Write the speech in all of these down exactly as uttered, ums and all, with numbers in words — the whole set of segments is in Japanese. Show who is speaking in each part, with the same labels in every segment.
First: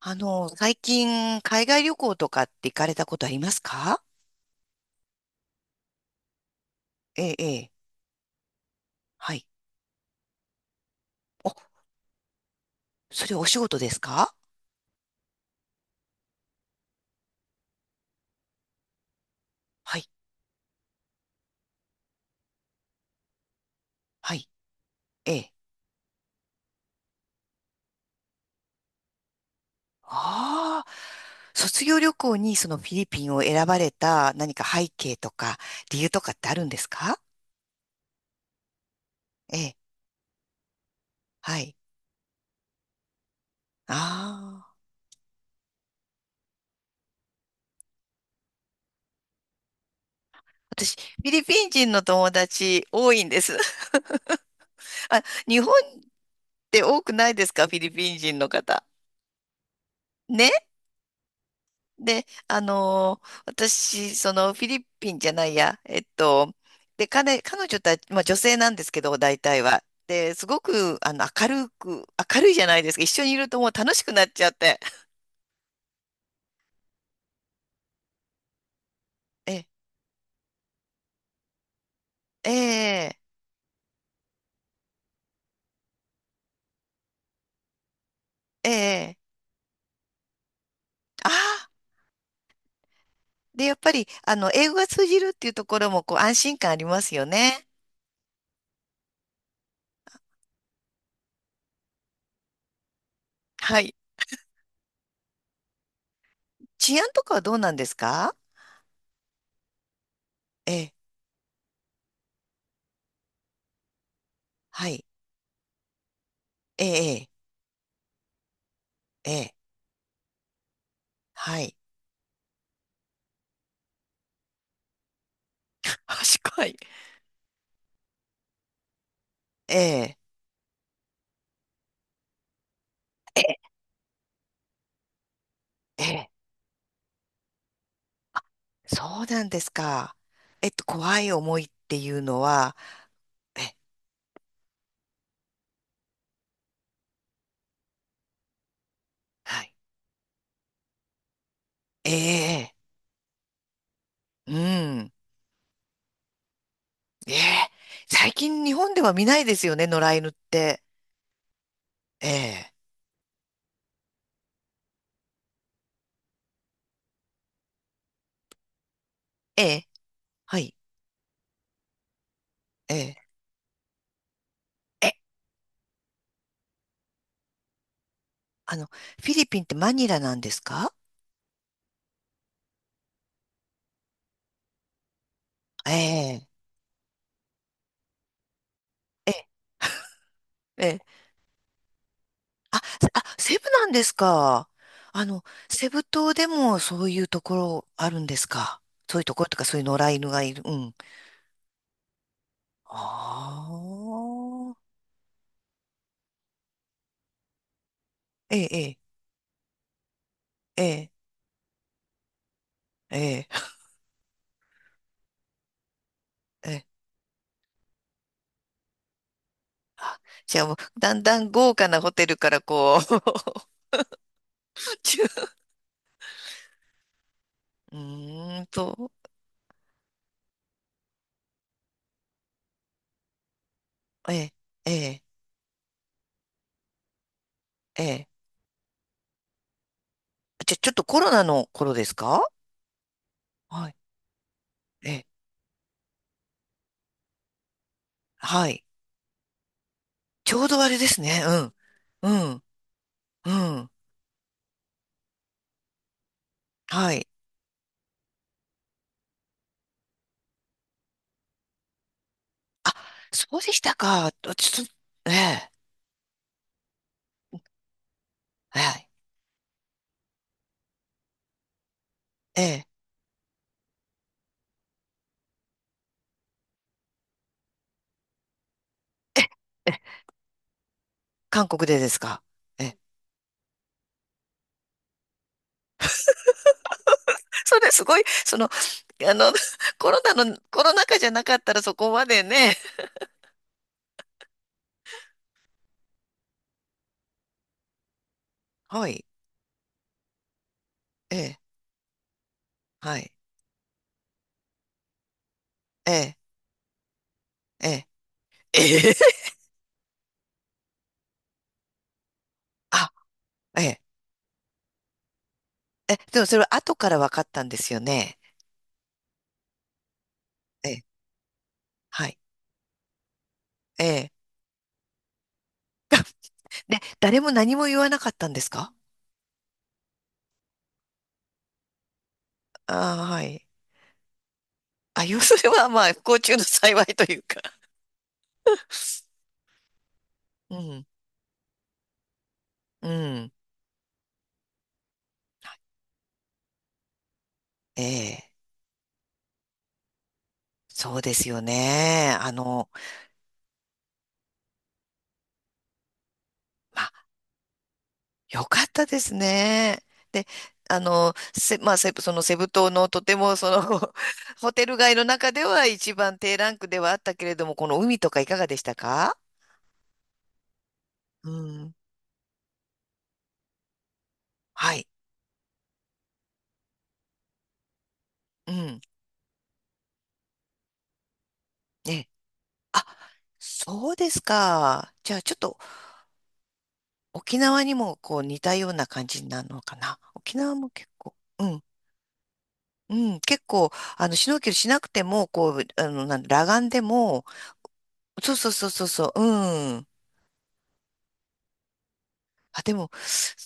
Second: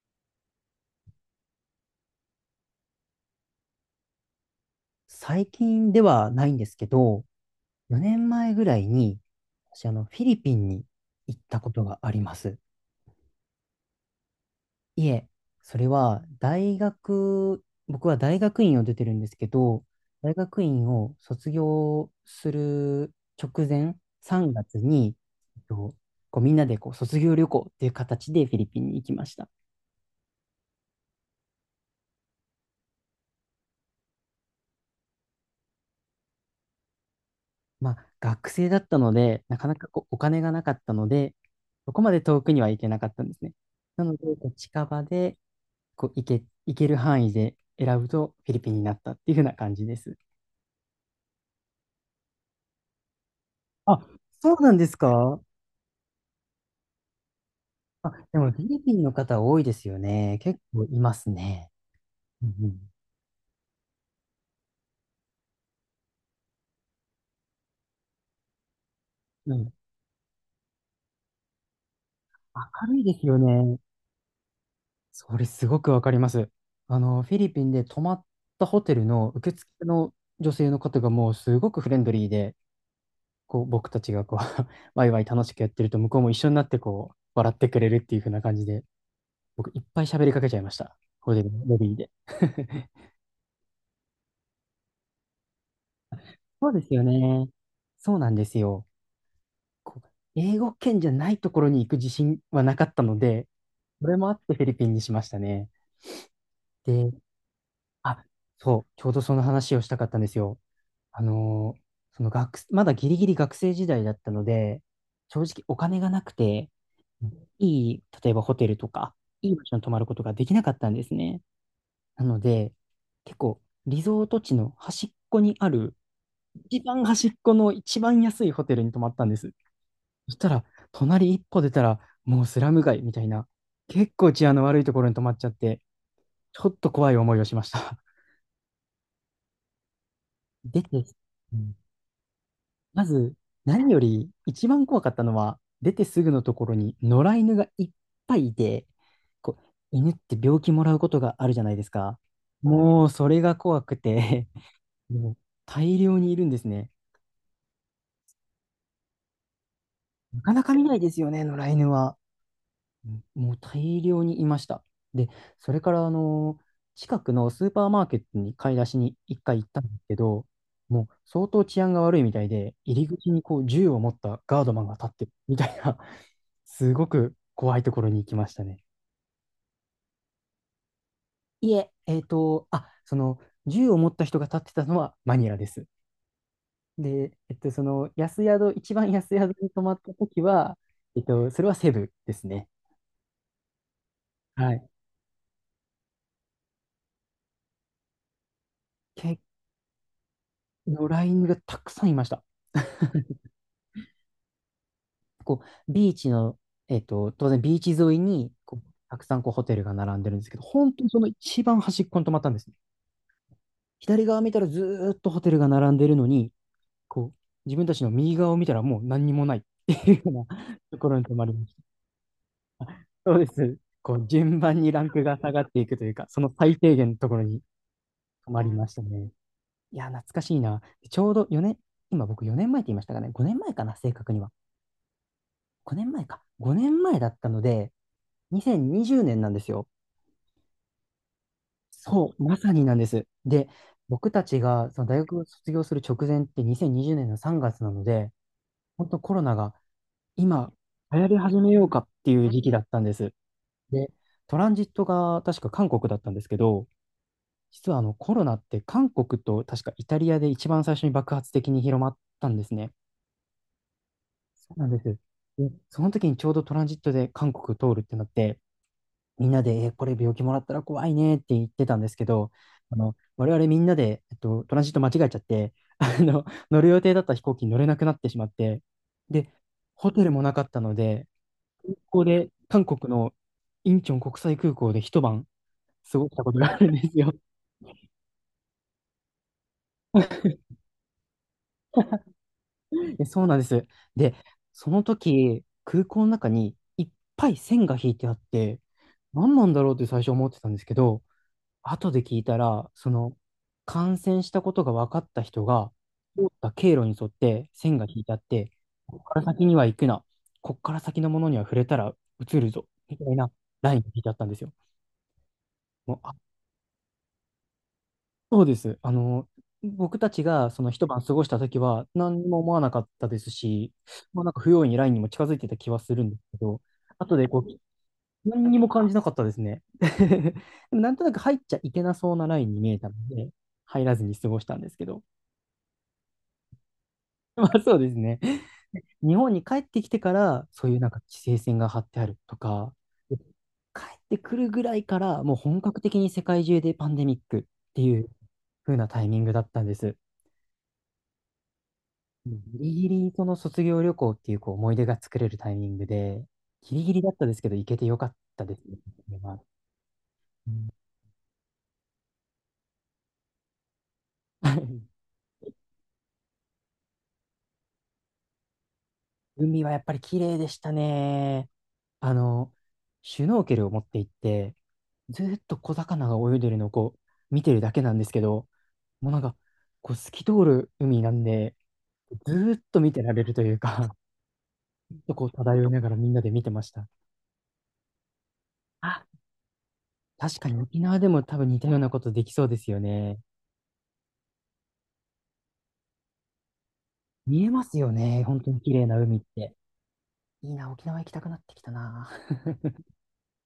Speaker 1: あの、最近、海外旅行とかって行かれたことありますか？
Speaker 2: 最近ではないんですけど、
Speaker 1: ええ、ええ、
Speaker 2: よねんまえぐらいに、
Speaker 1: はい。
Speaker 2: 私、あの、フィリピンに行っ
Speaker 1: お、
Speaker 2: たことがあります。
Speaker 1: それお仕事ですか？
Speaker 2: いえ、それは大学、僕は大学院を出てるんですけど、
Speaker 1: はい、
Speaker 2: 大学院を卒業する直前、
Speaker 1: はい、
Speaker 2: さんがつに、
Speaker 1: ええ。
Speaker 2: えっとこうみんなでこう卒業旅行っていう形でフィリピンに行きました。
Speaker 1: ああ、卒業旅行にそのフィリピンを選ばれた何か背景とか理由とかってあるんですか？
Speaker 2: まあ、学生だったので、な
Speaker 1: え
Speaker 2: か
Speaker 1: え、
Speaker 2: なかこうお金がなかったので、
Speaker 1: はい。
Speaker 2: そこまで遠くには行けなかったんですね。なので、こう
Speaker 1: ああ、
Speaker 2: 近場で、こう、行け、行ける範囲で選ぶとフィリピンになったっていう風な感じです。
Speaker 1: 私、フィリピン人の友達多いんです。
Speaker 2: あ、そうなんです
Speaker 1: あ、
Speaker 2: か。
Speaker 1: 日本って多くないですか？フィリ
Speaker 2: あ、
Speaker 1: ピン人
Speaker 2: で
Speaker 1: の
Speaker 2: もフィリ
Speaker 1: 方。
Speaker 2: ピンの方多いですよね。
Speaker 1: ね
Speaker 2: 結構いますね。
Speaker 1: で、
Speaker 2: うん
Speaker 1: あ
Speaker 2: うん。
Speaker 1: のー私、そのフィリピンじゃないや、えっと、で、彼、彼女たち、まあ女性なんですけど、大
Speaker 2: う
Speaker 1: 体
Speaker 2: ん、
Speaker 1: は。で、すごく、あの、明るく、明るいじゃない
Speaker 2: 明
Speaker 1: です
Speaker 2: る
Speaker 1: か。
Speaker 2: い
Speaker 1: 一
Speaker 2: で
Speaker 1: 緒
Speaker 2: す
Speaker 1: にい
Speaker 2: よ
Speaker 1: るともう
Speaker 2: ね。
Speaker 1: 楽しくなっちゃって。
Speaker 2: それすごくわかります。あの、フィリピンで泊まったホテルの受
Speaker 1: え、
Speaker 2: 付の女性の方がもうすごくフレンドリー
Speaker 1: え
Speaker 2: で、
Speaker 1: え、
Speaker 2: こう、僕たちがこう ワイワイ楽しくやってると、向こうも一緒になってこう、笑ってくれるっていう風な感じ
Speaker 1: え
Speaker 2: で、
Speaker 1: え、
Speaker 2: 僕いっぱい喋りかけちゃいました。
Speaker 1: あ
Speaker 2: ホテルの
Speaker 1: あ、
Speaker 2: ロビーで。
Speaker 1: で、やっぱり、あの、英語が通じるっていうところも、こう、安心感
Speaker 2: そう
Speaker 1: あ
Speaker 2: で
Speaker 1: り
Speaker 2: す
Speaker 1: ま
Speaker 2: よ
Speaker 1: すよ
Speaker 2: ね。
Speaker 1: ね。
Speaker 2: そうなんですよ。こう英語圏じゃないところに行く自信はなかったので、
Speaker 1: はい。
Speaker 2: それもあってフィリピンにしましたね。
Speaker 1: 治安
Speaker 2: で、
Speaker 1: とかはどうなんです
Speaker 2: あ、
Speaker 1: か？
Speaker 2: そう、ちょうどその話をしたかったんですよ。
Speaker 1: ええ、
Speaker 2: あのーその学、まだギリギリ学生時代だったので、
Speaker 1: はい。
Speaker 2: 正直お金がなくて、
Speaker 1: ええ、
Speaker 2: いい、例えばホテルとか、
Speaker 1: ええ、
Speaker 2: い
Speaker 1: ええ
Speaker 2: い場所に泊まることができなかったんですね。
Speaker 1: はい。
Speaker 2: なので、結構、リゾート地の端っこにある、
Speaker 1: 賢い。
Speaker 2: 一番端っこの一番安いホテルに泊まったんです。
Speaker 1: ええ、
Speaker 2: そしたら、隣一歩出たら、もうスラム街みたい
Speaker 1: え
Speaker 2: な、
Speaker 1: え、
Speaker 2: 結構治安の悪いところに泊まっちゃって、
Speaker 1: ええ
Speaker 2: ちょっと怖い思いをしました。
Speaker 1: そうなんですか。えっ
Speaker 2: 出
Speaker 1: と、
Speaker 2: て、
Speaker 1: 怖い
Speaker 2: う
Speaker 1: 思いっ
Speaker 2: ん、
Speaker 1: ていうのは、
Speaker 2: まず、
Speaker 1: え、
Speaker 2: 何より一番怖かったのは、出てすぐのところに野良犬がいっぱいいて、こ
Speaker 1: は
Speaker 2: う、
Speaker 1: い。
Speaker 2: 犬って病気もらうことがあるじゃないです
Speaker 1: え
Speaker 2: か。
Speaker 1: え、
Speaker 2: もう、それが怖くて
Speaker 1: う ん。
Speaker 2: もう大量にいるんですね。
Speaker 1: ええ、最近日本では見ないですよね、野良犬っ
Speaker 2: なかなか
Speaker 1: て。
Speaker 2: 見ないですよね、野良犬は。
Speaker 1: ええ、
Speaker 2: うん、もう大量にいました。で、それからあの近くのスーパーマーケットに買い出しに一
Speaker 1: え
Speaker 2: 回行ったん
Speaker 1: え、
Speaker 2: ですけど、
Speaker 1: はい。
Speaker 2: もう相当治安が悪いみたいで、入り
Speaker 1: え
Speaker 2: 口にこう銃を持ったガードマンが立
Speaker 1: え、
Speaker 2: っ
Speaker 1: え、
Speaker 2: てるみたいな、すごく怖いところに行きました
Speaker 1: あ
Speaker 2: ね。
Speaker 1: の、フィリピンってマニラなんですか？
Speaker 2: いえ、えっと、あ、その銃を持った人が立ってたのはマニラです。
Speaker 1: ええ、
Speaker 2: で、えっと、その安宿、一番安
Speaker 1: ええ、
Speaker 2: 宿に泊まった時は、
Speaker 1: ええ。
Speaker 2: えっと、それはセブですね。
Speaker 1: あ、あ、セブなんですか。
Speaker 2: はい。
Speaker 1: あの、セブ島でもそういうところあるんですか？そういうと
Speaker 2: け、
Speaker 1: ころとか、そういう野良犬がいる。うん。
Speaker 2: のラインがたくさんいました。
Speaker 1: ああ、
Speaker 2: こう、ビーチの、えっと、当然ビーチ沿いに、
Speaker 1: ええ、
Speaker 2: こ
Speaker 1: え
Speaker 2: う、
Speaker 1: え。
Speaker 2: たくさんこうホテルが並んでるんですけど、
Speaker 1: え
Speaker 2: 本当に
Speaker 1: え、
Speaker 2: その一番端っこに泊まったんですね。
Speaker 1: ええ、
Speaker 2: 左側見たらずーっとホテルが並んでるのに、
Speaker 1: ええ。
Speaker 2: こう、自分たちの右側を見たらもう何にもないっていう
Speaker 1: あ、
Speaker 2: ような
Speaker 1: じゃあもう、
Speaker 2: とこ
Speaker 1: だ
Speaker 2: ろ
Speaker 1: ん
Speaker 2: に泊
Speaker 1: だ
Speaker 2: ま
Speaker 1: ん
Speaker 2: りま
Speaker 1: 豪
Speaker 2: した。
Speaker 1: 華なホテルからこう
Speaker 2: そうで す。こう、順番にラン
Speaker 1: ち
Speaker 2: ク
Speaker 1: ゅ
Speaker 2: が下がっていくというか、その最低限のところに
Speaker 1: う
Speaker 2: 泊
Speaker 1: ー
Speaker 2: ま
Speaker 1: ん
Speaker 2: りました
Speaker 1: と、
Speaker 2: ね。いや、懐かしいな。ちょうど4年、今僕よねんまえって言いましたかね。ごねんまえかな、正
Speaker 1: え
Speaker 2: 確には。
Speaker 1: え、ええ、
Speaker 2: ごねんまえか。ごねんまえだったので、
Speaker 1: ええ。
Speaker 2: にせんにじゅうねんなんですよ。
Speaker 1: じゃあちょっとコロナの頃です
Speaker 2: そう、
Speaker 1: か？
Speaker 2: まさになんです。で、
Speaker 1: はい、
Speaker 2: 僕たちがその
Speaker 1: え
Speaker 2: 大
Speaker 1: え、
Speaker 2: 学を卒業する直前ってにせんにじゅうねんのさんがつなので、
Speaker 1: はい。
Speaker 2: 本当コロナが
Speaker 1: ちょう
Speaker 2: 今
Speaker 1: どあれで
Speaker 2: 流
Speaker 1: す
Speaker 2: 行り
Speaker 1: ね。
Speaker 2: 始めようかっ
Speaker 1: うん、
Speaker 2: ていう
Speaker 1: う
Speaker 2: 時
Speaker 1: ん、
Speaker 2: 期だったんです。
Speaker 1: うん、
Speaker 2: で、トランジットが確か韓国だったんですけど、
Speaker 1: はい。
Speaker 2: 実はあのコロナって韓国と確かイタリアで一番最初に爆発的に広まったんですね。
Speaker 1: あ、そうでしたか。
Speaker 2: そ
Speaker 1: ち
Speaker 2: う
Speaker 1: ょっ
Speaker 2: なん
Speaker 1: と、
Speaker 2: です。
Speaker 1: え
Speaker 2: で、
Speaker 1: え、
Speaker 2: その時にちょうどトランジットで韓国通るってなって、
Speaker 1: はい、
Speaker 2: みんなで、えーこれ病気もらったら怖いねって言ってたんですけど、
Speaker 1: ええ、
Speaker 2: あの、我々みんなで、えっと、トランジット間違えちゃって、あの、乗る予定だった飛行機に乗れなくなってしまって、で、
Speaker 1: え
Speaker 2: ホ
Speaker 1: え
Speaker 2: テルもなかったので、
Speaker 1: 韓国
Speaker 2: 空
Speaker 1: でです
Speaker 2: 港
Speaker 1: か？
Speaker 2: で、
Speaker 1: え
Speaker 2: 韓
Speaker 1: え。
Speaker 2: 国のインチョン国際空港で一晩過ごしたことがあるんですよ。
Speaker 1: それすごい、その、あの、コロナの、コロナ禍じゃなかったらそこまでね。
Speaker 2: えそうなんです。で、その時、空港の中にいっぱい線が引いてあって、
Speaker 1: はい、
Speaker 2: 何なんだろうって最初思ってたんですけど、
Speaker 1: ええ。
Speaker 2: 後で聞いたら、そ
Speaker 1: はい。
Speaker 2: の、感染したことが分かった人が、
Speaker 1: ええ、
Speaker 2: 通った経路に沿って
Speaker 1: え
Speaker 2: 線が
Speaker 1: え、
Speaker 2: 引いてあって、
Speaker 1: ええ、
Speaker 2: ここから 先には行くな、ここから先のものには触れたら移るぞ、
Speaker 1: あ、
Speaker 2: みたいな
Speaker 1: え
Speaker 2: ライン
Speaker 1: え、
Speaker 2: が引いてあったんですよ。も
Speaker 1: え、
Speaker 2: う、あ、
Speaker 1: でもそれは後から分かったんですよね。
Speaker 2: そうです。あの、僕たちがそ
Speaker 1: え
Speaker 2: の
Speaker 1: え、
Speaker 2: 一晩過ごした時は
Speaker 1: はい。
Speaker 2: 何も思わなかったですし、
Speaker 1: ええ。
Speaker 2: まあ、なんか不用意にラインにも近づいてた気はするんですけど、
Speaker 1: で、
Speaker 2: 後
Speaker 1: 誰
Speaker 2: で
Speaker 1: も
Speaker 2: こう
Speaker 1: 何
Speaker 2: 聞
Speaker 1: も言わなかったんです
Speaker 2: 何にも
Speaker 1: か？
Speaker 2: 感じなかったですね。でもなんとなく入っちゃいけなそうなラインに見えたの
Speaker 1: ああー、は
Speaker 2: で、
Speaker 1: い。
Speaker 2: 入らずに過ごしたんですけど。
Speaker 1: あ、要するには、まあ、不幸中の幸いという か。
Speaker 2: まあそうですね。日本に帰ってきてから、
Speaker 1: う
Speaker 2: そういう
Speaker 1: ん、
Speaker 2: なんか規制線が張ってあるとか、
Speaker 1: うん。
Speaker 2: 帰ってくるぐらいから、もう本格的に世界中でパンデミックって
Speaker 1: え
Speaker 2: いう
Speaker 1: え、
Speaker 2: 風なタイミングだったんです。
Speaker 1: そうですよね。あ
Speaker 2: ギ
Speaker 1: の、
Speaker 2: リギリその卒業旅行っていうこう思い出が作れるタイミングで、ギ
Speaker 1: ま
Speaker 2: リ
Speaker 1: あ、
Speaker 2: ギリだったですけど、行けてよかっ
Speaker 1: よ
Speaker 2: たです
Speaker 1: かっ
Speaker 2: ね。
Speaker 1: たで
Speaker 2: こ
Speaker 1: す
Speaker 2: れは
Speaker 1: ね。で、
Speaker 2: うん
Speaker 1: あの、せ、まあ、セブ、そのセブ島のとても、その、ホテル街 の中では一番低ランクではあったけれども、この海とかいかがでしたか？
Speaker 2: 海はやっぱり綺麗でした
Speaker 1: う
Speaker 2: ね。
Speaker 1: ん。
Speaker 2: あの、シュノーケルを持って行って、
Speaker 1: はい。
Speaker 2: ずーっと小魚が泳いでるのをこう見てるだけなんですけど、
Speaker 1: うん。
Speaker 2: もうなんか、こう透き通る海なんで、
Speaker 1: ね。
Speaker 2: ずーっと
Speaker 1: あ、
Speaker 2: 見てられるという
Speaker 1: そ
Speaker 2: か、
Speaker 1: うですか。
Speaker 2: ずっ
Speaker 1: じ
Speaker 2: と
Speaker 1: ゃあ、
Speaker 2: こう
Speaker 1: ちょっと
Speaker 2: 漂いながらみんなで見てました。
Speaker 1: 沖縄にもこう似たような
Speaker 2: あ、
Speaker 1: 感じになるのかな。沖
Speaker 2: 確か
Speaker 1: 縄
Speaker 2: に
Speaker 1: も
Speaker 2: 沖
Speaker 1: 結
Speaker 2: 縄で
Speaker 1: 構、
Speaker 2: も多
Speaker 1: う
Speaker 2: 分似
Speaker 1: ん。
Speaker 2: たようなことできそうですよ
Speaker 1: う
Speaker 2: ね。
Speaker 1: ん。結構、あの、シュノーケルしなくても、こう、あの、なん裸眼でも、
Speaker 2: 見えますよね。
Speaker 1: そう
Speaker 2: 本
Speaker 1: そ
Speaker 2: 当
Speaker 1: う
Speaker 2: に
Speaker 1: そう
Speaker 2: 綺
Speaker 1: そ
Speaker 2: 麗
Speaker 1: う
Speaker 2: な
Speaker 1: そ
Speaker 2: 海っ
Speaker 1: う、
Speaker 2: て。
Speaker 1: うん。
Speaker 2: いいな、沖縄行きたくなってきたな。
Speaker 1: あ、で も、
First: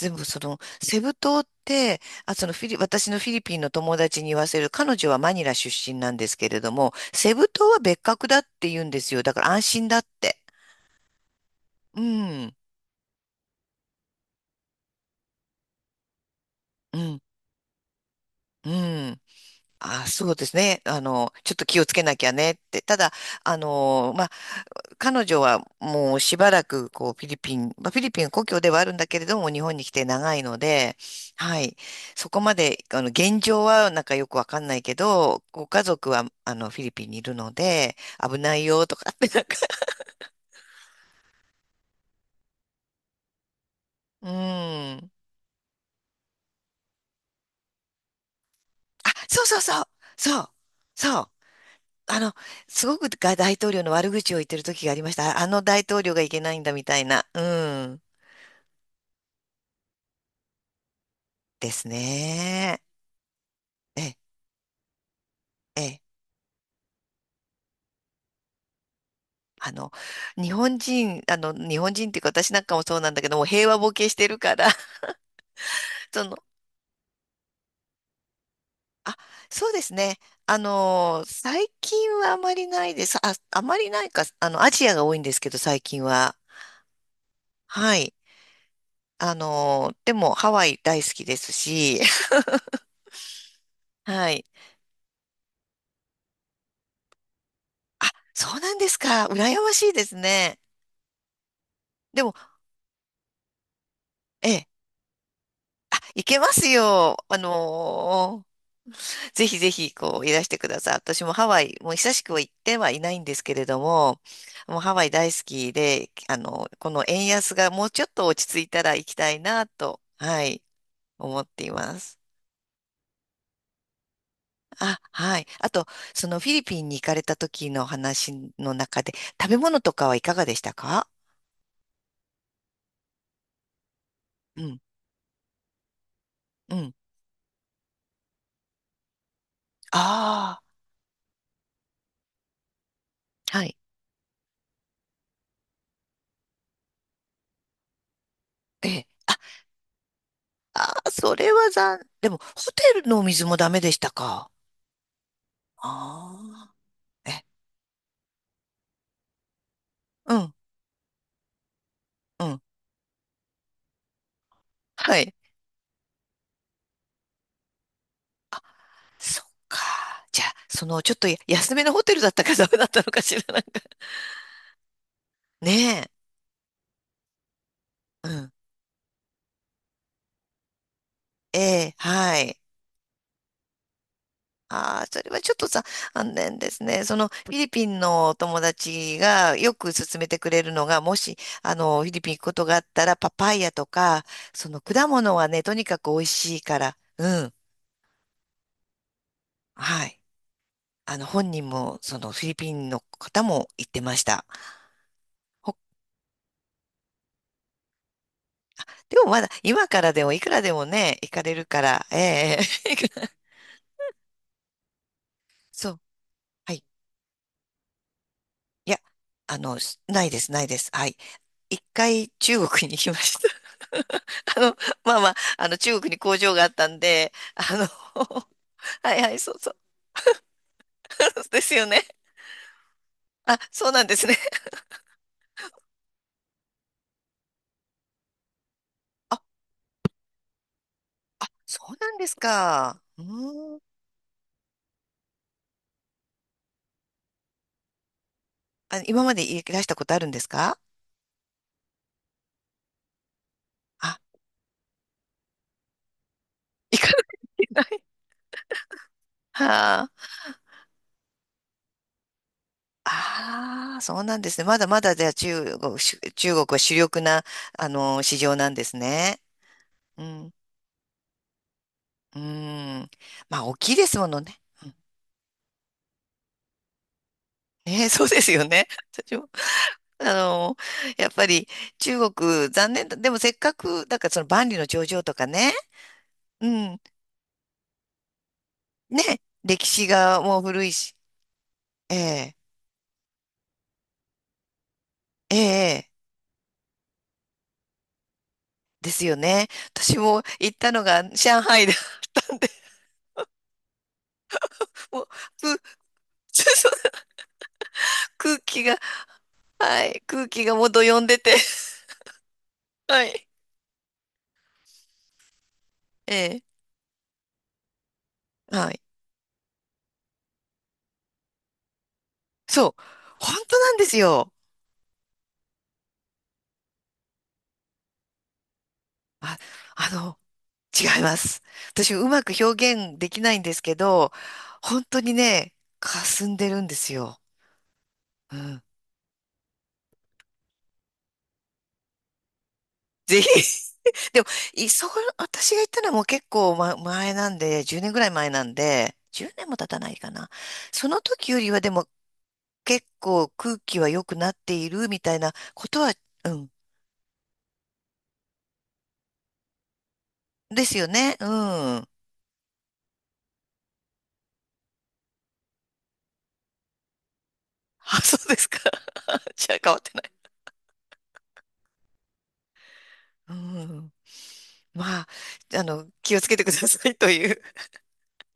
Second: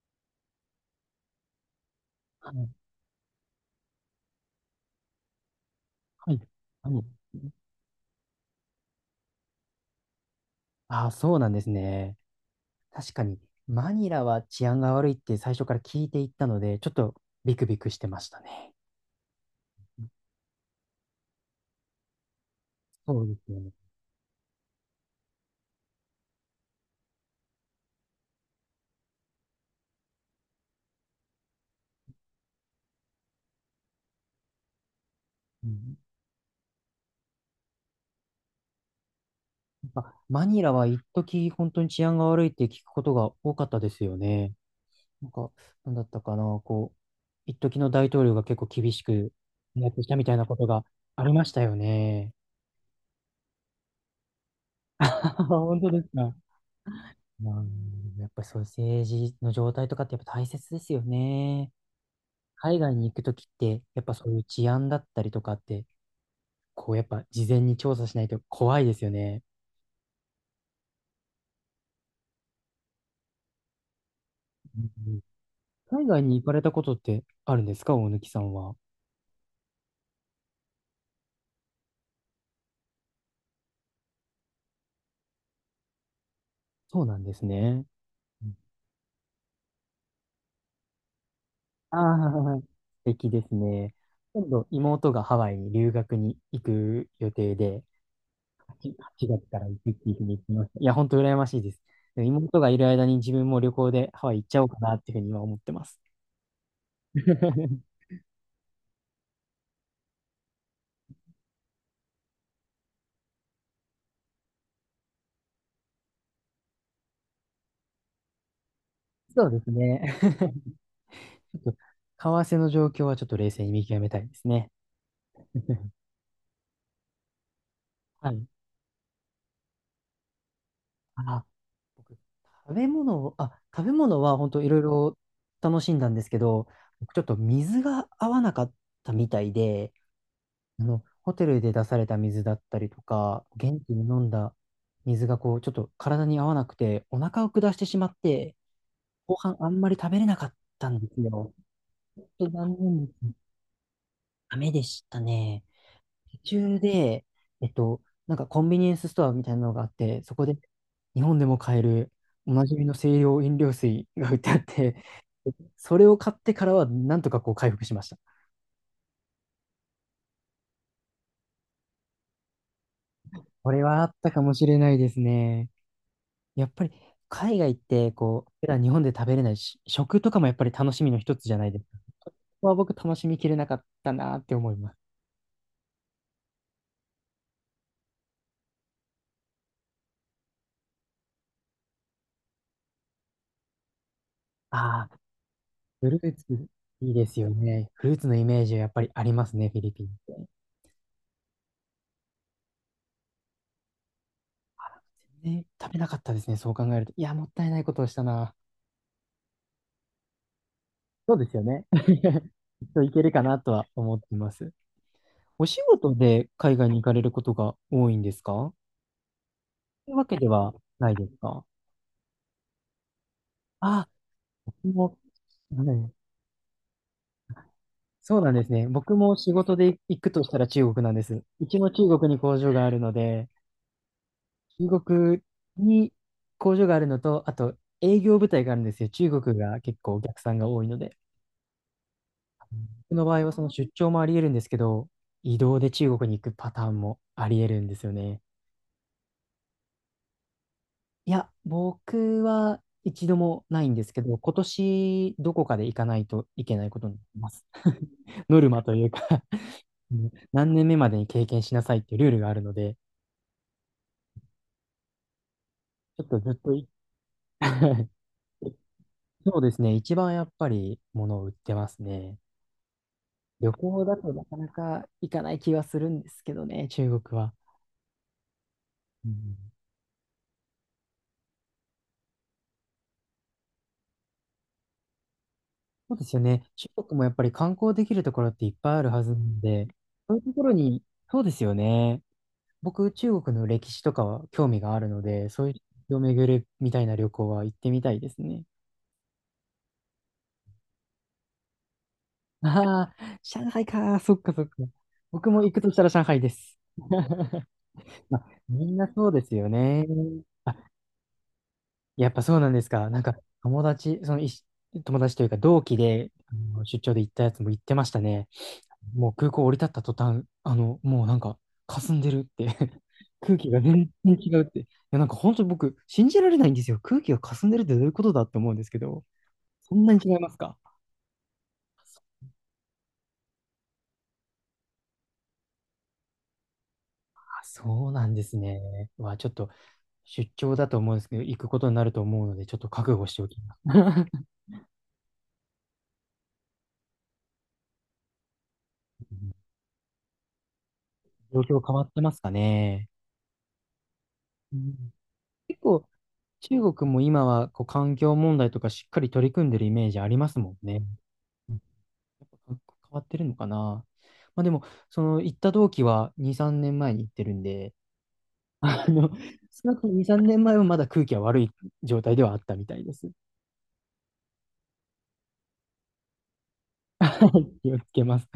Speaker 1: でもその、セブ島って、あ、そ
Speaker 2: は
Speaker 1: のフィ
Speaker 2: い。
Speaker 1: リ、私のフィリピンの友達に言わせる、彼女はマニラ出身なんで
Speaker 2: は
Speaker 1: す
Speaker 2: い。
Speaker 1: けれど
Speaker 2: は
Speaker 1: も、
Speaker 2: い。
Speaker 1: セブ島は別格だって言うんですよ。だから安心だって。
Speaker 2: あ、そうなんです
Speaker 1: う
Speaker 2: ね。
Speaker 1: ん。
Speaker 2: 確かに、マニラは治安が悪いって最初から聞いていったので、ちょっ
Speaker 1: う
Speaker 2: と
Speaker 1: ん。
Speaker 2: ビクビクしてました
Speaker 1: う
Speaker 2: ね。
Speaker 1: ん。あ、そうですね。あの、ちょっと気をつけなきゃねって。ただ、
Speaker 2: そうです
Speaker 1: あ
Speaker 2: よね。
Speaker 1: の、まあ、彼女はもうしばらく、こう、フィリピン、まあ、フィリピン故郷ではあるんだけれども、日本に来て長いので、はい。そこまで、あの、現状はなんかよくわかんないけど、ご
Speaker 2: う
Speaker 1: 家
Speaker 2: ん、
Speaker 1: 族は、あの、フィリピンにいるので、危ないよとかって、なんか、
Speaker 2: やっぱマニラは一時本当に治安が悪いって聞くことが多かったですよ
Speaker 1: う
Speaker 2: ね。
Speaker 1: ん。
Speaker 2: なんか、なんだったかな、こう、一時の大統領が結構厳し
Speaker 1: あ、
Speaker 2: く
Speaker 1: そうそうそう。
Speaker 2: やってきたみたい
Speaker 1: そ
Speaker 2: な
Speaker 1: う。
Speaker 2: ことが
Speaker 1: そ
Speaker 2: あ
Speaker 1: う。
Speaker 2: りましたよ
Speaker 1: あ
Speaker 2: ね。
Speaker 1: の、すごくが大統領の悪口を言ってる時がありました。あ あの
Speaker 2: 本
Speaker 1: 大
Speaker 2: 当
Speaker 1: 統
Speaker 2: です
Speaker 1: 領がい
Speaker 2: か。
Speaker 1: けないんだみたいな。う
Speaker 2: まあ、
Speaker 1: ん。
Speaker 2: やっぱりそういう政治の状態とかってやっぱ大切ですよ
Speaker 1: で
Speaker 2: ね。
Speaker 1: す
Speaker 2: 海
Speaker 1: ね。
Speaker 2: 外に行くときって、やっぱ
Speaker 1: え、
Speaker 2: そういう治安だったりとかって
Speaker 1: え、
Speaker 2: こう、やっぱ事前に調査しないと怖いですよね。
Speaker 1: あの、日本人、あの、日本人っていうか私なんかもそうなんだけども、平和ボケしてるから、
Speaker 2: うんうん、海 外
Speaker 1: その、
Speaker 2: に行かれたことってあるんですか、大貫さんは。
Speaker 1: あ、そうですね。あの、最近はあまりないです。あ、あまりないか、あの、アジアが多いんですけど、最近は。
Speaker 2: そうなんですね。
Speaker 1: はい。あの、でも、ハワイ大好きです
Speaker 2: あ
Speaker 1: し、
Speaker 2: あー、素敵ですね。
Speaker 1: はい。
Speaker 2: 今度、妹がハワイに留学に行く予定で、
Speaker 1: あ、そうなんで
Speaker 2: はち、
Speaker 1: すか。
Speaker 2: 月
Speaker 1: 羨
Speaker 2: から
Speaker 1: ま
Speaker 2: 行
Speaker 1: し
Speaker 2: く
Speaker 1: い
Speaker 2: っ
Speaker 1: で
Speaker 2: ていう
Speaker 1: す
Speaker 2: ふうに言って
Speaker 1: ね。
Speaker 2: ました。いや、本当羨ましいです。で
Speaker 1: で
Speaker 2: も
Speaker 1: も、
Speaker 2: 妹がいる間に自分も旅行でハワイ行っ
Speaker 1: え
Speaker 2: ちゃお
Speaker 1: え。
Speaker 2: うかなっていうふうに今思ってま
Speaker 1: あ、
Speaker 2: す。
Speaker 1: 行けますよ。あ のーぜひぜひ、こう、いらしてください。私もハワイ、もう久しくは行ってはいないんですけれども、もうハワイ大好きで、あの、この円安がもうちょっと落ち着いたら行きたい
Speaker 2: そうで
Speaker 1: な
Speaker 2: す
Speaker 1: と、
Speaker 2: ね。
Speaker 1: はい、
Speaker 2: ち
Speaker 1: 思ってい
Speaker 2: ょっと
Speaker 1: ます。
Speaker 2: 為替の状況はちょっと冷静に見極めたいですね。
Speaker 1: あ、はい。あと、そのフィリピンに行かれた時の
Speaker 2: は
Speaker 1: 話
Speaker 2: い。
Speaker 1: の中で、食べ物とかはいかがでしたか？
Speaker 2: あ、僕、食べ物を、あ、食べ物は本当
Speaker 1: う
Speaker 2: いろ
Speaker 1: ん、
Speaker 2: いろ楽しんだんですけど、
Speaker 1: うん。
Speaker 2: 僕ちょっと水が合わなかったみたいで、
Speaker 1: あ
Speaker 2: あの、ホテルで出された水だったりとか、
Speaker 1: あ、はい。
Speaker 2: 現地に飲んだ水がこう、ちょっと体に合わなくて、お腹を下してしまって、
Speaker 1: ええ。
Speaker 2: 後
Speaker 1: あ、
Speaker 2: 半あんまり食べれなかった
Speaker 1: あ
Speaker 2: んで
Speaker 1: ー、
Speaker 2: す
Speaker 1: それ
Speaker 2: よ。
Speaker 1: は残、
Speaker 2: ちょ
Speaker 1: で
Speaker 2: っ
Speaker 1: も、
Speaker 2: と
Speaker 1: ホ
Speaker 2: 残
Speaker 1: テ
Speaker 2: 念
Speaker 1: ル
Speaker 2: で
Speaker 1: のお
Speaker 2: す。
Speaker 1: 水もダメでしたか？
Speaker 2: ダメでしたね。途
Speaker 1: あ
Speaker 2: 中で、
Speaker 1: あ、え、
Speaker 2: えっと、なんかコンビニエンスストアみたいなのがあって、
Speaker 1: う
Speaker 2: そこ
Speaker 1: ん、
Speaker 2: で日本でも買える
Speaker 1: う
Speaker 2: お
Speaker 1: ん。
Speaker 2: なじみの清涼飲料水が売ってあって、
Speaker 1: はい。
Speaker 2: それを買ってからはなんとかこう回復しました。
Speaker 1: そっか。じゃあ、その、ちょっとや安めのホテルだったかダメだったのかしら、なんか。
Speaker 2: こ れはあったかもしれないですね。
Speaker 1: ね
Speaker 2: やっぱり海外って
Speaker 1: え。う
Speaker 2: こ
Speaker 1: ん。
Speaker 2: う、普段日本で食べれないし、食とかもやっぱり楽しみの一つじ
Speaker 1: え
Speaker 2: ゃないですか。
Speaker 1: え、
Speaker 2: こ
Speaker 1: はい。
Speaker 2: こは僕楽しみきれなかったなって思います。
Speaker 1: ああ、それはちょっとさ、残念ですね。その、フィリピンのお友達がよく勧めてくれるのが、もし、あの、フィリピン行くことがあったら、パパイヤとか、その、果
Speaker 2: ああ、
Speaker 1: 物はね、とにか
Speaker 2: フ
Speaker 1: く美
Speaker 2: ル
Speaker 1: 味
Speaker 2: ーツ
Speaker 1: しいから、
Speaker 2: いいで
Speaker 1: う
Speaker 2: すよ
Speaker 1: ん。
Speaker 2: ね。フルーツのイメージはやっぱりありますね、フィリピ
Speaker 1: は
Speaker 2: ンっ
Speaker 1: い。
Speaker 2: て。
Speaker 1: あの、本人も、その、フィリピンの方も言ってました。
Speaker 2: ね、食べなかったですね、そう考えると。いや、もったいないことをしたな。
Speaker 1: でもまだ、今からでも、いくらでもね、行
Speaker 2: そう
Speaker 1: か
Speaker 2: で
Speaker 1: れ
Speaker 2: すよ
Speaker 1: るか
Speaker 2: ね。
Speaker 1: ら、ええ
Speaker 2: きっといけるか なとは思ってます。お仕
Speaker 1: そう。
Speaker 2: 事で
Speaker 1: は
Speaker 2: 海
Speaker 1: い。
Speaker 2: 外に行かれることが多いんですか？
Speaker 1: いや、あの、し
Speaker 2: という
Speaker 1: な
Speaker 2: わ
Speaker 1: い
Speaker 2: け
Speaker 1: で
Speaker 2: で
Speaker 1: す、ない
Speaker 2: は
Speaker 1: です。は
Speaker 2: ない
Speaker 1: い。
Speaker 2: ですか？
Speaker 1: 一回中国に行きました。
Speaker 2: あ、
Speaker 1: あの、ま
Speaker 2: も
Speaker 1: あまあ、あの、
Speaker 2: う、
Speaker 1: 中国
Speaker 2: ね。
Speaker 1: に工場があったんで、あの、
Speaker 2: そうなんですね。
Speaker 1: は
Speaker 2: 僕
Speaker 1: いは
Speaker 2: も
Speaker 1: い、
Speaker 2: 仕
Speaker 1: そうそ
Speaker 2: 事
Speaker 1: う。
Speaker 2: で行くとしたら中国なんです。
Speaker 1: で
Speaker 2: う
Speaker 1: す
Speaker 2: ち
Speaker 1: よ
Speaker 2: も
Speaker 1: ね。
Speaker 2: 中国に工場があるので、
Speaker 1: あ、そうなんですね。
Speaker 2: 中国に工場があるのと、あと営業部隊があるんですよ。中
Speaker 1: あ、
Speaker 2: 国が結構お客さんが多いので。
Speaker 1: そうなんですか。
Speaker 2: 僕
Speaker 1: う
Speaker 2: の場合はその
Speaker 1: ーん。
Speaker 2: 出張もあり得るんですけど、移動で中国に行くパターンもあり得るんですよね。
Speaker 1: あ、今までいらしたことあるんですか？
Speaker 2: いや、僕は一度もないんです
Speaker 1: あ、
Speaker 2: けど、今年どこかで行かないといけない
Speaker 1: 行
Speaker 2: こ
Speaker 1: か
Speaker 2: と
Speaker 1: な
Speaker 2: にな
Speaker 1: い
Speaker 2: りま
Speaker 1: と
Speaker 2: す。
Speaker 1: いけない。
Speaker 2: ノルマというか、
Speaker 1: は
Speaker 2: う
Speaker 1: あ。
Speaker 2: ん、 何年目までに経験しなさいっていうルールがあるので、
Speaker 1: ああ、そうなんですね。まだまだじゃあ中国、し
Speaker 2: ちょっとず
Speaker 1: 中
Speaker 2: っ
Speaker 1: 国
Speaker 2: と
Speaker 1: は
Speaker 2: い
Speaker 1: 主力な、あ の市場なんですね。
Speaker 2: そうですね、一
Speaker 1: う
Speaker 2: 番やっ
Speaker 1: ん。
Speaker 2: ぱり物を売ってますね。
Speaker 1: うん。まあ、
Speaker 2: 旅
Speaker 1: 大きい
Speaker 2: 行
Speaker 1: で
Speaker 2: だ
Speaker 1: すも
Speaker 2: と
Speaker 1: の
Speaker 2: なか
Speaker 1: ね。
Speaker 2: な
Speaker 1: うん
Speaker 2: か行かない気はするんですけどね、中国は。
Speaker 1: ねえ、そうですよね。
Speaker 2: う
Speaker 1: 私も、
Speaker 2: ん。
Speaker 1: あのやっぱり中国、残念だ。でもせっかく、だからその万里の長城とかね。
Speaker 2: そうですよね。
Speaker 1: う
Speaker 2: 中
Speaker 1: ん。
Speaker 2: 国もやっぱり観光できるところっていっぱいあるはずな
Speaker 1: ね。
Speaker 2: ん
Speaker 1: 歴
Speaker 2: で、
Speaker 1: 史
Speaker 2: そうい
Speaker 1: が
Speaker 2: うと
Speaker 1: もう
Speaker 2: ころ
Speaker 1: 古い
Speaker 2: に、
Speaker 1: し。
Speaker 2: そうですよ
Speaker 1: え
Speaker 2: ね。
Speaker 1: え、
Speaker 2: 僕、中国の歴史とかは興味があるので、
Speaker 1: え
Speaker 2: そういう
Speaker 1: え、
Speaker 2: 歴を巡るみたいな旅行は行ってみたいですね。
Speaker 1: ですよね。私も行ったのが上海だったんで、
Speaker 2: ああ、上海か。そっかそっか。
Speaker 1: もう、
Speaker 2: 僕も行
Speaker 1: 空
Speaker 2: くとしたら上海です。まあ、
Speaker 1: 空気
Speaker 2: み
Speaker 1: は
Speaker 2: んなそうですよね。
Speaker 1: い。空気がもうどよんでて。
Speaker 2: やっぱそうなんですか？なん
Speaker 1: は
Speaker 2: か
Speaker 1: い。
Speaker 2: 友達、そのいし友達というか同期で
Speaker 1: え
Speaker 2: あ
Speaker 1: え。
Speaker 2: の出張で行ったやつも行ってましたね。
Speaker 1: はい。
Speaker 2: もう空港降り立った途端、あの、もうなんか、霞んでるっ
Speaker 1: そう。
Speaker 2: て
Speaker 1: 本
Speaker 2: 空気
Speaker 1: 当
Speaker 2: が
Speaker 1: なんで
Speaker 2: 全
Speaker 1: す
Speaker 2: 然違
Speaker 1: よ。
Speaker 2: うって。いや、なんか本当に僕、信じられないんですよ。空気が霞んでるってどういうことだって思うんですけど、
Speaker 1: あ、
Speaker 2: そん
Speaker 1: あ
Speaker 2: なに違
Speaker 1: の、
Speaker 2: いますか？
Speaker 1: 違います。私、うまく表現できないんですけど、本当にね、霞んでるんです
Speaker 2: あ、
Speaker 1: よ。
Speaker 2: そうなんで
Speaker 1: う
Speaker 2: す
Speaker 1: ん。
Speaker 2: ね。は、ちょっと出張だと思うんですけど、行くことになると思うので、ちょっと覚悟し
Speaker 1: ぜ
Speaker 2: て
Speaker 1: ひ。
Speaker 2: おきます。
Speaker 1: でも、い、そう、私が言ったのはもう結構、ま、前なんで、じゅうねんぐらい前なんで、
Speaker 2: うん。
Speaker 1: じゅうねんも経たないかな。その時よ
Speaker 2: 状
Speaker 1: りは
Speaker 2: 況
Speaker 1: で
Speaker 2: 変わ
Speaker 1: も
Speaker 2: ってますか
Speaker 1: 結
Speaker 2: ね？
Speaker 1: 構空気は良くなって
Speaker 2: う
Speaker 1: いる
Speaker 2: ん。
Speaker 1: みたいな
Speaker 2: 結
Speaker 1: こと
Speaker 2: 構、
Speaker 1: は、うん。
Speaker 2: 中国も今はこう環境問題とかしっかり取り組んでるイメージありますもん
Speaker 1: です
Speaker 2: ね。
Speaker 1: よね。うん。
Speaker 2: 変わってるのかな。まあでも、その行った同期はに、さんねんまえに行ってるんで、
Speaker 1: あ、そうですか。
Speaker 2: あの、
Speaker 1: じゃあ
Speaker 2: 少
Speaker 1: 変
Speaker 2: な
Speaker 1: わっ
Speaker 2: くと
Speaker 1: て
Speaker 2: も
Speaker 1: な
Speaker 2: に、
Speaker 1: い。
Speaker 2: さんねんまえはまだ空気は悪い状態ではあったみたいです。
Speaker 1: うん。まあ、あの、気をつけてくださいという。
Speaker 2: 気をつけます。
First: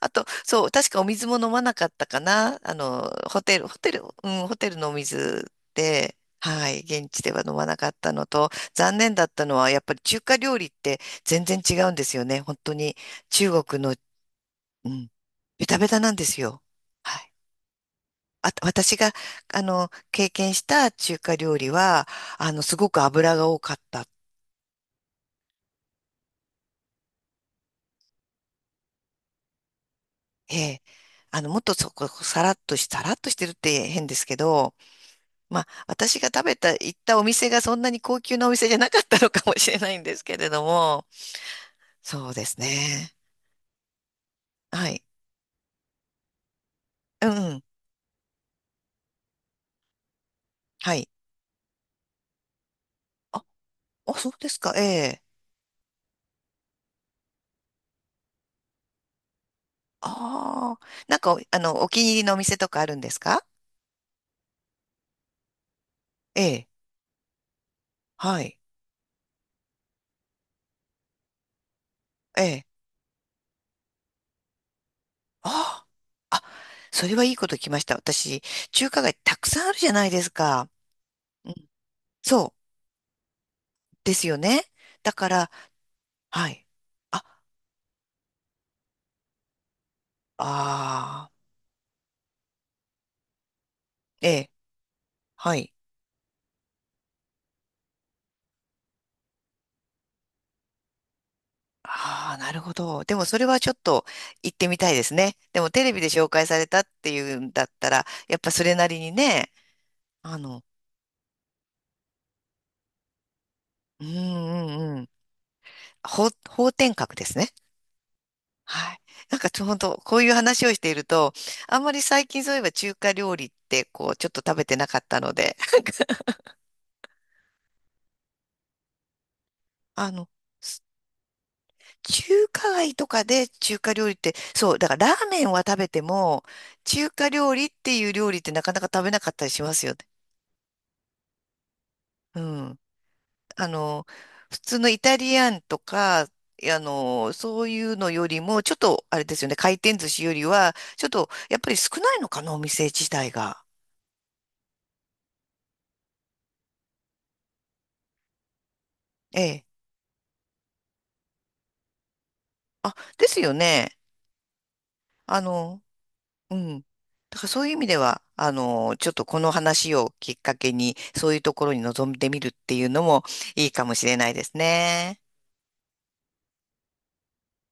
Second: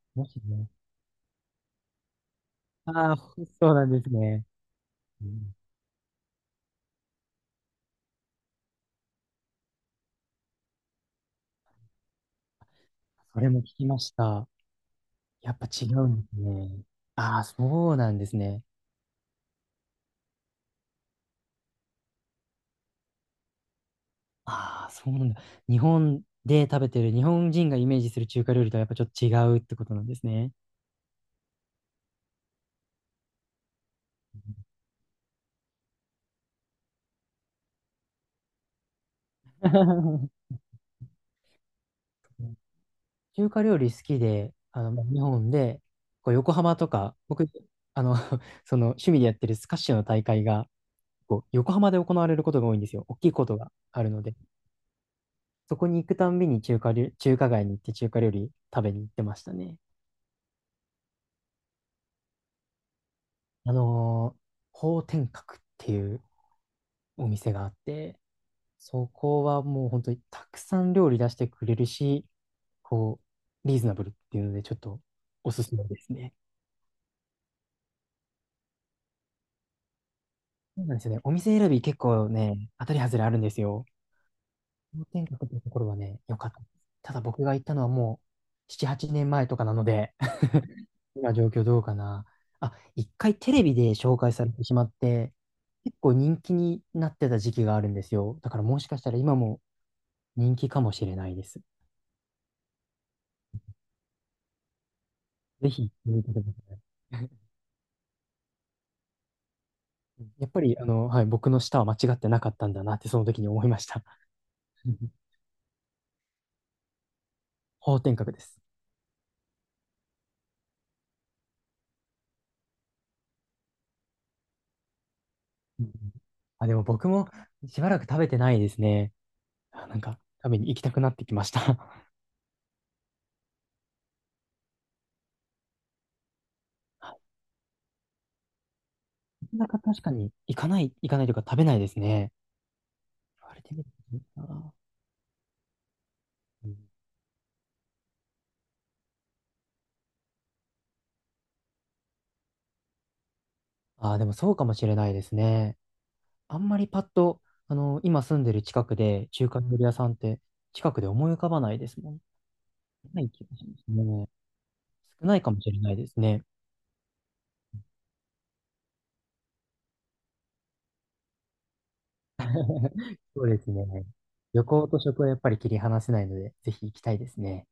Speaker 1: あと、
Speaker 2: もし
Speaker 1: そ
Speaker 2: ね。
Speaker 1: う、確かお水も飲まなかったかな。あの、
Speaker 2: ああ、
Speaker 1: ホテル、
Speaker 2: そう
Speaker 1: ホ
Speaker 2: な
Speaker 1: テ
Speaker 2: んで
Speaker 1: ル、
Speaker 2: す
Speaker 1: う
Speaker 2: ね。
Speaker 1: ん、ホテルのお
Speaker 2: う
Speaker 1: 水
Speaker 2: ん、
Speaker 1: で、はい、現地では飲まなかったのと、残念だったのは、やっぱり中華料理って全然違うんですよね。本当に
Speaker 2: それも
Speaker 1: 中
Speaker 2: 聞
Speaker 1: 国
Speaker 2: き
Speaker 1: の、
Speaker 2: ました。
Speaker 1: うん、
Speaker 2: やっ
Speaker 1: ベ
Speaker 2: ぱ
Speaker 1: タ
Speaker 2: 違
Speaker 1: ベタ
Speaker 2: う
Speaker 1: なん
Speaker 2: ん
Speaker 1: で
Speaker 2: です
Speaker 1: すよ。
Speaker 2: ね。
Speaker 1: はい。
Speaker 2: ああ、そうなんです
Speaker 1: あ、
Speaker 2: ね。
Speaker 1: 私が、あの、経験した中華料理は、あの、すごく油が多かった。
Speaker 2: ああ、そうなんだ。日本で食べてる、日本人がイメージする中華料理とはやっぱちょっと違うってことなんですね。
Speaker 1: ええ。あの、もっとそこ、さらっとし、さらっとしてるって変ですけど、まあ、私が食べた、行ったお店がそんなに高級なお店じゃなかったのかもしれないんですけれ ども、そうですね。
Speaker 2: 中華料理好きで、あ
Speaker 1: は
Speaker 2: の、ま
Speaker 1: い。
Speaker 2: あ日本で、こう横浜とか、
Speaker 1: うん
Speaker 2: 僕、
Speaker 1: うん。
Speaker 2: あの、その趣味でやってるスカッシュの大会が、
Speaker 1: はい。
Speaker 2: こう横浜で行われることが多いんですよ。大きい
Speaker 1: あ、
Speaker 2: ことがある
Speaker 1: あ、
Speaker 2: の
Speaker 1: そう
Speaker 2: で、
Speaker 1: ですか。ええ。
Speaker 2: そこに行くたんびに中華料、中華街に行って中華料理食べに行ってましたね。
Speaker 1: ああ。なんか、あの、お気に入りのお店とかあるんですか？
Speaker 2: あのー、方天閣っていう
Speaker 1: ええ。
Speaker 2: お店があって、
Speaker 1: はい。
Speaker 2: そこはもう本当にたくさん料理出してくれるし、
Speaker 1: ええ。
Speaker 2: こう、リーズナブルっていうので、ちょっとおすすめ
Speaker 1: あ
Speaker 2: ですね。
Speaker 1: あ。あ、それはいいこと聞きました。私、中華街たくさんあるじゃないですか。
Speaker 2: そうなんですよね。お
Speaker 1: うん。
Speaker 2: 店選び結構
Speaker 1: そう。
Speaker 2: ね、当たり外れあるんですよ。
Speaker 1: ですよね。
Speaker 2: 氷
Speaker 1: だ
Speaker 2: 点
Speaker 1: か
Speaker 2: 下っ
Speaker 1: ら、
Speaker 2: ていうところはね、良
Speaker 1: は
Speaker 2: かったで
Speaker 1: い。
Speaker 2: す。ただ僕が行ったのはもうしち、はちねんまえとかなので
Speaker 1: ああ、
Speaker 2: 今状況どうかな。あ、一回テレビで紹
Speaker 1: え
Speaker 2: 介さ
Speaker 1: え、
Speaker 2: れてしまって、
Speaker 1: はい。
Speaker 2: 結構人気になってた時期があるんですよ。だからもしかしたら今も人気かもしれないです。
Speaker 1: ああ、なるほど。でもそれはちょっと行ってみたいですね。でも
Speaker 2: ぜ
Speaker 1: テ
Speaker 2: ひ
Speaker 1: レビで
Speaker 2: 見
Speaker 1: 紹
Speaker 2: てくだ
Speaker 1: 介
Speaker 2: さ
Speaker 1: され
Speaker 2: い。
Speaker 1: たって いうんだったら、やっぱそれなりにね、あ
Speaker 2: やっぱ
Speaker 1: の、
Speaker 2: り、あの、はい、僕の舌は間違ってなかったんだなってその時に思いました。
Speaker 1: うんうんうん。法、法典格ですね。
Speaker 2: 方天閣です。
Speaker 1: はい。なんかちょうどこういう話をしていると、あんまり最近そういえば中華料理ってこう、ちょっと食べてなかったので、
Speaker 2: うんうん。 あ、でも僕もしばらく食べてないですね。あ、なん
Speaker 1: あ
Speaker 2: か
Speaker 1: の、
Speaker 2: 食べに行きたくなってきました。
Speaker 1: 中華街とかで中華料理って、そう、だからラーメンは食べても、中華料理っていう料理ってなかなか食べなかったり し
Speaker 2: な
Speaker 1: ま
Speaker 2: かな
Speaker 1: す
Speaker 2: か
Speaker 1: よね。
Speaker 2: 確かに行かない、行かないというか食べないですね。
Speaker 1: うん。
Speaker 2: 言われ
Speaker 1: あ
Speaker 2: てみ
Speaker 1: の、
Speaker 2: ると
Speaker 1: 普
Speaker 2: な。
Speaker 1: 通のイタリアンとか、あ
Speaker 2: うん。
Speaker 1: の、そういうのよりも、ちょっと、あれですよね、回転寿司よりは、ちょっと、やっぱり少ないのかな、お店自体が。
Speaker 2: あ、でもそうかもしれないですね。あんまりパッと、あの、今住んでる近くで
Speaker 1: え
Speaker 2: 中華
Speaker 1: え。
Speaker 2: 料理屋さんって近くで思い浮かばないですもん。
Speaker 1: あ、
Speaker 2: な
Speaker 1: で
Speaker 2: い
Speaker 1: す
Speaker 2: 気
Speaker 1: よ
Speaker 2: がします
Speaker 1: ね。
Speaker 2: ね。少な
Speaker 1: あ
Speaker 2: いかもしれ
Speaker 1: の、
Speaker 2: ないですね。
Speaker 1: うん。だからそういう意味では、あの、ちょっとこの話をきっかけに、そういうところに臨んでみるっていうの も
Speaker 2: そうで
Speaker 1: い
Speaker 2: す
Speaker 1: いか
Speaker 2: ね。
Speaker 1: もしれないです
Speaker 2: 旅行と
Speaker 1: ね。
Speaker 2: 食はやっぱり切り離せないので、ぜひ行きたいですね。